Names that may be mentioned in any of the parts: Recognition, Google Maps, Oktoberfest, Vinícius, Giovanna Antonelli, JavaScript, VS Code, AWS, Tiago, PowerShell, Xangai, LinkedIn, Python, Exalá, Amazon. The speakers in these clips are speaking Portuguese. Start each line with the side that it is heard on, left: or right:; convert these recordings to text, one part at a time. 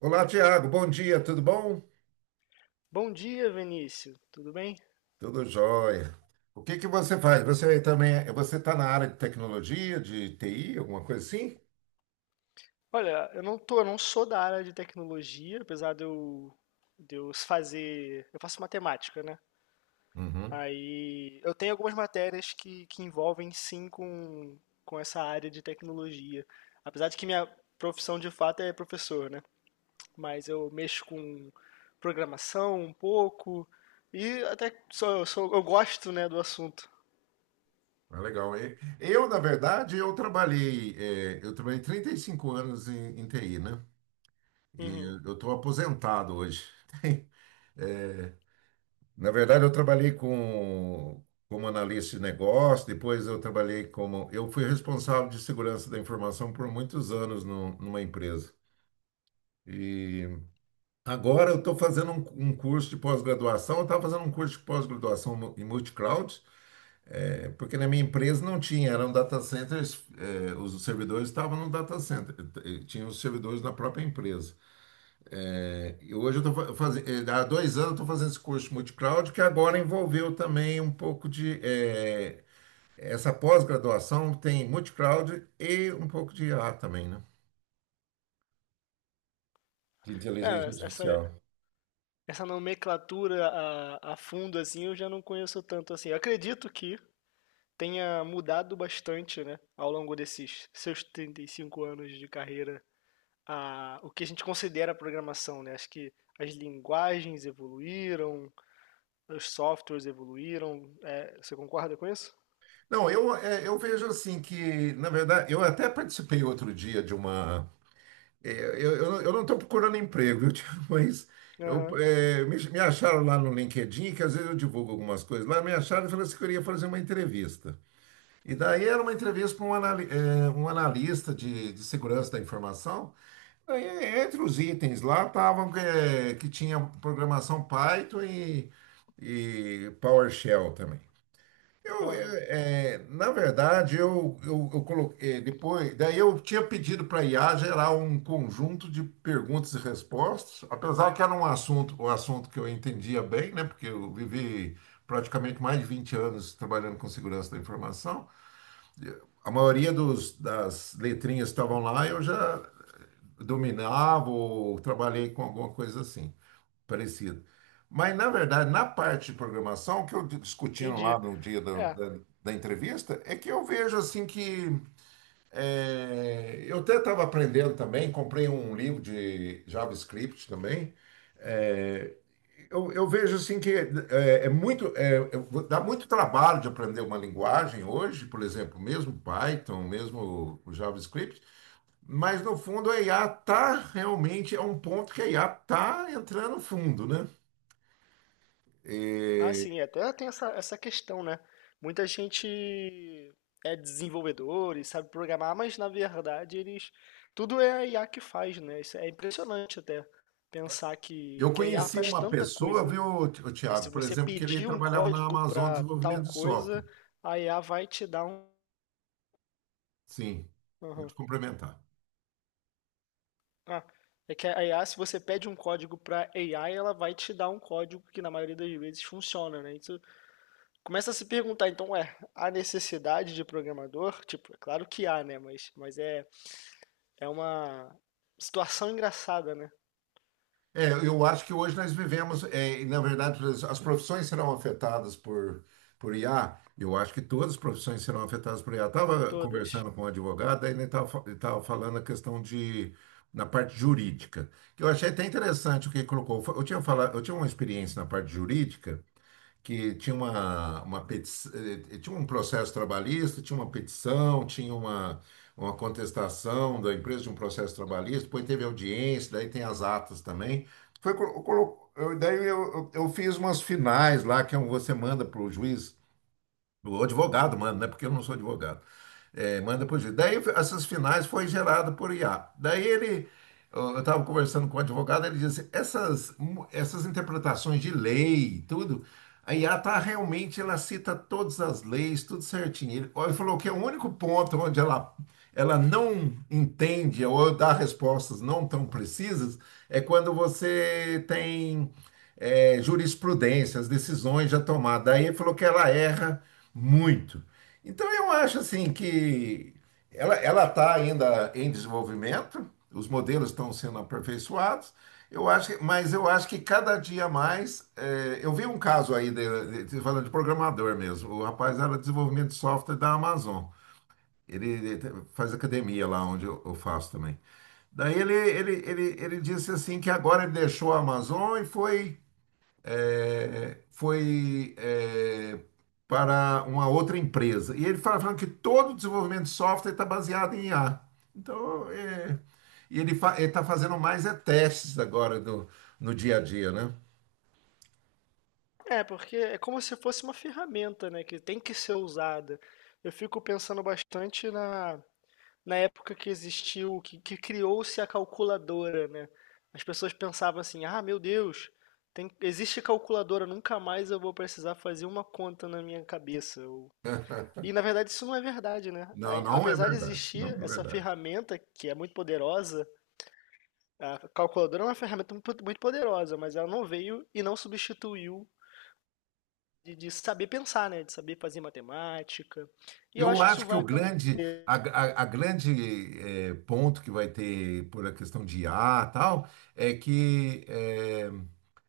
right: Olá, Tiago. Bom dia, tudo bom?
left: Bom dia, Vinícius. Tudo bem?
right: Tudo jóia. O que que você faz? Você também, você está na área de tecnologia, de TI, alguma coisa assim?
left: Olha, eu não sou da área de tecnologia, apesar de eu faço matemática, né?
right: Uhum.
left: Aí eu tenho algumas matérias que envolvem sim com essa área de tecnologia. Apesar de que minha profissão de fato é professor, né? Mas eu mexo com programação um pouco e até sou, eu gosto, né, do assunto.
right: Ah, legal. Eu, na verdade, eu trabalhei 35 anos em TI, né? E
left: Uhum.
right: eu estou aposentado hoje. Eh, Na verdade, eu trabalhei como analista de negócio, depois eu trabalhei Eu fui responsável de segurança da informação por muitos anos numa empresa. E... Agora eu estou fazendo um curso de pós-graduação, eu estava fazendo um curso de pós-graduação em multi-cloud, porque na minha empresa não tinha, eram data centers, os servidores estavam no data center, tinha os servidores na própria empresa. É, e hoje eu estou fazendo, há 2 anos eu estou fazendo esse curso de multi-cloud, que agora envolveu também um pouco de, essa pós-graduação tem multi-cloud e um pouco de IA também, né? De
left: É,
right: inteligência
left: essa,
right: artificial.
left: Essa nomenclatura a fundo, assim, eu já não conheço tanto assim. Eu acredito que tenha mudado bastante, né, ao longo desses seus 35 anos de carreira, o que a gente considera programação, né? Acho que as linguagens evoluíram, os softwares evoluíram. É, você concorda com isso?
right: Não, eu vejo assim que, na verdade, eu até participei outro dia de uma. Eu não estou procurando emprego, viu, tio? Mas eu,
left: Aham,
right: é, me, me acharam lá no LinkedIn, que às vezes eu divulgo algumas coisas lá, me acharam e falaram assim que eu ia fazer uma entrevista. E daí era uma entrevista para um analista de segurança da informação. Daí, entre os itens lá estavam que tinha programação Python e PowerShell também. Eu, eu,
left: aham,
right: é, na verdade, eu coloquei depois, daí eu tinha pedido para a IA gerar um conjunto de perguntas e respostas, apesar que era um assunto, o assunto que eu entendia bem, né? Porque eu vivi praticamente mais de 20 anos trabalhando com segurança da informação. A maioria das letrinhas que estavam lá eu já dominava ou trabalhei com alguma coisa assim parecido. Mas, na verdade, na parte de programação, o que eu discutindo lá
left: entendi.
right: no dia da,
left: É,
right: da, da entrevista, é que eu vejo assim que eu até estava aprendendo também, comprei um livro de JavaScript também. Eu vejo assim que dá muito trabalho de aprender uma linguagem hoje, por exemplo, mesmo Python, mesmo o JavaScript, mas no fundo a IA tá realmente, é um ponto que a IA tá entrando fundo, né?
left: Ah, sim, é, até tem essa questão, né? Muita gente é desenvolvedor e sabe programar, mas na verdade eles. Tudo é a IA que faz, né? Isso é impressionante até pensar
right: Eu
left: que a IA
right: conheci
left: faz
right: uma
left: tanta
right: pessoa,
left: coisa.
right: viu, o
left: Se
right: Tiago, por
left: você
right: exemplo, que ele
left: pedir um
right: trabalhava na
left: código
right: Amazon
left: para tal
right: Desenvolvimento de Software.
left: coisa, a IA vai te dar um.
right: Sim,
left: Aham.
right: pode complementar.
left: Ah, é que a IA, se você pede um código para AI, ela vai te dar um código que na maioria das vezes funciona, né? Isso começa a se perguntar, então, é há necessidade de programador? Tipo, é claro que há, né? Mas é uma situação engraçada, né?
right: É, eu acho que hoje nós vivemos, na verdade, as profissões serão afetadas por IA. Eu acho que todas as profissões serão afetadas por IA. Estava
left: Todas.
right: conversando com um advogado, aí ele estava falando a questão de, na parte jurídica, que eu achei até interessante o que ele colocou. Eu tinha uma experiência na parte jurídica, que tinha uma petição, tinha um processo trabalhista, tinha uma petição, tinha uma contestação da empresa de um processo trabalhista, depois teve audiência, daí tem as atas também. Foi, colo- colo- eu, daí eu fiz umas finais lá, que é um, você manda para o juiz o advogado manda, né? Porque eu não sou advogado. É, manda por juiz. Daí essas finais foi gerado por IA. Daí eu estava conversando com o advogado, ele disse, essas interpretações de lei, e tudo, a IA tá realmente, ela cita todas as leis, tudo certinho. Ele, ó, ele falou que é o único ponto onde ela não entende ou dá respostas não tão precisas é quando você tem jurisprudência, as decisões já tomadas. Daí ele falou que ela erra muito. Então eu acho assim que ela está ainda em desenvolvimento, os modelos estão sendo aperfeiçoados. Mas eu acho que cada dia mais, eu vi um caso aí falando de programador mesmo. O rapaz era desenvolvimento de software da Amazon. Ele faz academia lá onde eu faço também. Daí ele disse assim que agora ele
left: Uhum.
right: deixou a Amazon e foi para uma outra empresa. E ele falando que todo o desenvolvimento de software está baseado em IA. Então, e ele ele está fazendo mais testes agora no dia a dia, né?
left: É, porque é como se fosse uma ferramenta, né? Que tem que ser usada. Eu fico pensando bastante na época que existiu, que criou-se a calculadora, né? As pessoas pensavam assim, ah, meu Deus, tem, existe calculadora, nunca mais eu vou precisar fazer uma conta na minha cabeça. Ou e na verdade isso não é verdade, né?
right: Não,
left: A-
right: não é
left: Apesar de
right: verdade. Não
left: existir
right: é
left: essa
right: verdade.
left: ferramenta que é muito poderosa, a calculadora é uma ferramenta muito muito poderosa, mas ela não veio e não substituiu de saber pensar, né? De saber fazer matemática. E eu
right: Eu
left: acho que isso
right: acho que
left: vai
right: o grande,
left: acontecer.
right: a grande ponto que vai ter por a questão de IA e tal, é que, eh,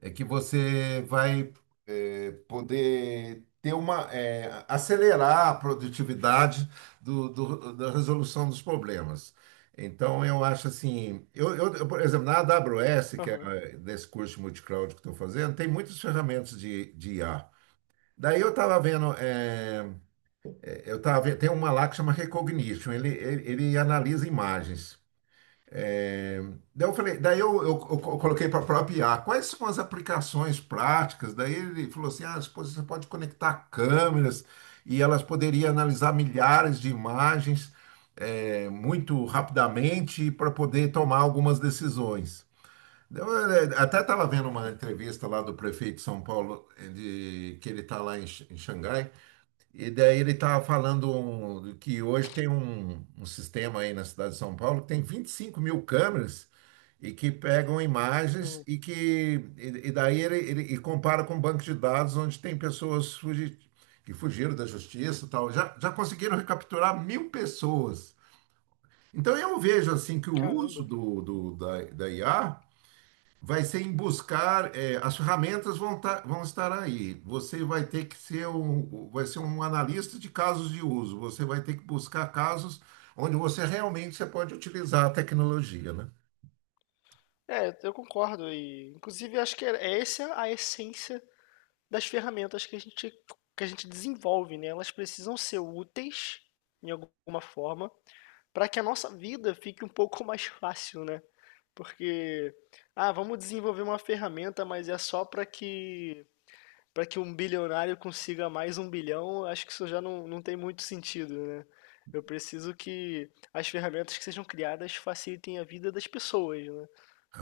right: é, que você vai poder ter acelerar a produtividade da resolução dos problemas. Então, eu acho assim, eu, por exemplo, na AWS, que é
left: Aham.
right: desse curso de multicloud que estou fazendo, tem muitas ferramentas de IA. Daí eu estava vendo. Eh, eu tava vendo, tem uma lá que chama Recognition, ele analisa imagens. É. Daí eu coloquei para a própria IA, quais são as aplicações práticas? Daí ele falou assim, ah, pô, você pode conectar câmeras e elas poderiam analisar milhares de imagens muito rapidamente para poder tomar algumas decisões. Eu até estava vendo uma entrevista lá do prefeito de São Paulo, que ele está lá em Xangai, e daí ele estava falando que hoje tem um sistema aí na cidade de São Paulo que tem 25 mil câmeras e que pegam imagens
left: Uhum.
right: e daí ele compara com um banco de dados onde tem pessoas que fugiram da justiça e tal. Já conseguiram recapturar 1.000 pessoas. Então eu vejo assim que o uso
left: Caramba.
right: da IA vai ser em buscar, as ferramentas vão estar aí. Você vai ter que vai ser um analista de casos de uso. Você vai ter que buscar casos onde você realmente você pode utilizar a tecnologia, né?
left: É, eu concordo. E, inclusive, acho que é essa a essência das ferramentas que que a gente desenvolve, né? Elas precisam ser úteis em alguma forma para que a nossa vida fique um pouco mais fácil, né? Porque, ah, vamos desenvolver uma ferramenta, mas é só para que um bilionário consiga mais um bilhão, acho que isso já não tem muito sentido, né? Eu preciso que as ferramentas que sejam criadas facilitem a vida das pessoas, né?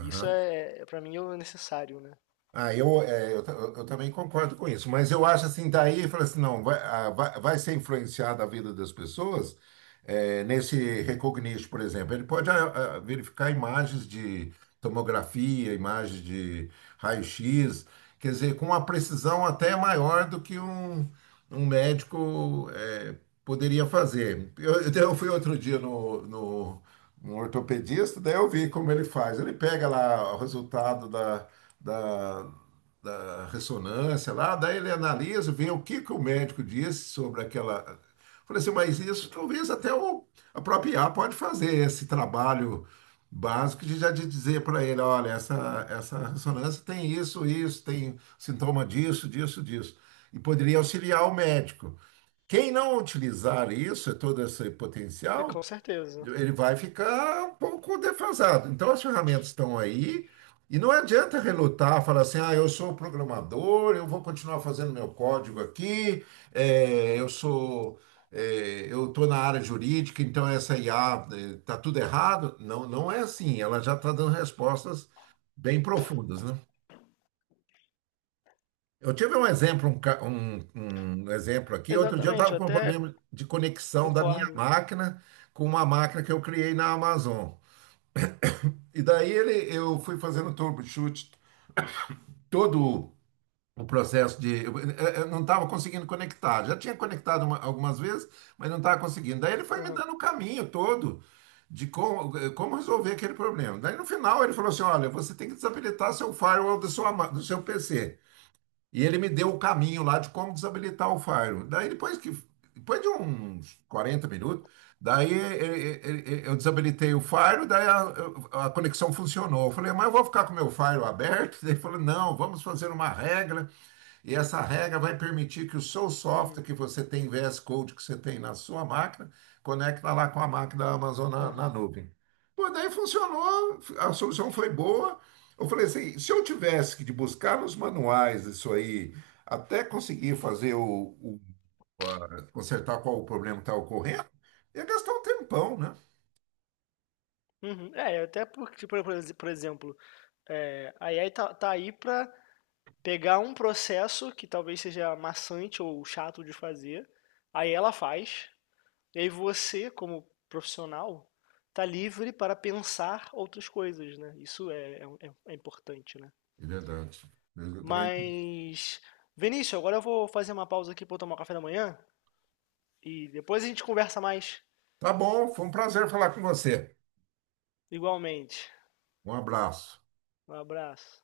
left: Isso é, para mim, é o necessário, né?
right: Ah, eu, é, eu, ta- eu também concordo com isso, mas eu acho assim, daí fala assim, não, vai ser influenciada a vida das pessoas, nesse Recognition, por exemplo. Ele pode verificar imagens de tomografia, imagens de raio-x, quer dizer, com uma precisão até maior do que um médico poderia fazer. Eu fui outro dia no ortopedista, daí eu vi como ele faz. Ele pega lá o resultado da, da ressonância lá, daí ele analisa, vê o que que o médico disse sobre aquela. Falei assim, mas isso talvez até a própria IA pode fazer esse trabalho básico de dizer para ele, olha, essa ressonância tem isso, isso, tem sintoma disso, disso, disso. E poderia auxiliar o médico. Quem não utilizar isso, todo esse
left: É,
right: potencial,
left: com certeza.
right: ele vai ficar um pouco defasado. Então, as ferramentas estão aí e não adianta relutar, falar assim, ah, eu sou programador, eu vou continuar fazendo meu código aqui, eh, eu sou, eu estou na área jurídica, então essa IA está tudo errado. Não, não é assim, ela já está dando respostas bem profundas, né? Eu tive um exemplo, um exemplo aqui. Outro dia eu
left: Exatamente,
right: estava
left: eu
right: com um
left: até
right: problema de conexão da minha
left: concordo.
right: máquina com uma máquina que eu criei na Amazon. E daí eu fui fazendo troubleshoot, todo o processo de. Eu não estava conseguindo conectar. Já tinha conectado algumas vezes, mas não estava conseguindo. Daí ele foi me
left: Aham,
right: dando o caminho todo de como resolver aquele problema. Daí no final ele falou assim: olha, você tem que desabilitar seu firewall do seu PC. E ele me deu o caminho lá de como desabilitar o Fire. Daí depois de uns 40 minutos, daí eu desabilitei o Fire, daí a conexão funcionou. Eu falei, mas eu vou ficar com o meu Fire aberto? Ele falou, não, vamos fazer uma regra e essa regra vai permitir que o seu
left: uhum,
right: software que você tem, VS Code que você tem na sua máquina, conecta lá com a máquina da Amazon na
left: uhum,
right: nuvem. Pô, daí funcionou, a solução foi boa. Eu falei assim, se eu tivesse que de buscar nos manuais isso aí, até conseguir fazer consertar qual o problema que está ocorrendo, ia gastar um tempão, né?
left: uhum. É, até porque, por exemplo, é, a AI tá aí para pegar um processo que talvez seja maçante ou chato de fazer, aí ela faz, e aí você, como profissional, tá livre para pensar outras coisas, né? É importante, né?
right: É verdade. Eu também.
left: Mas, Vinícius, agora eu vou fazer uma pausa aqui para eu tomar um café da manhã e depois a gente conversa mais,
right: Tá bom, foi um prazer falar com você.
left: igualmente.
right: Um abraço.
left: Um abraço.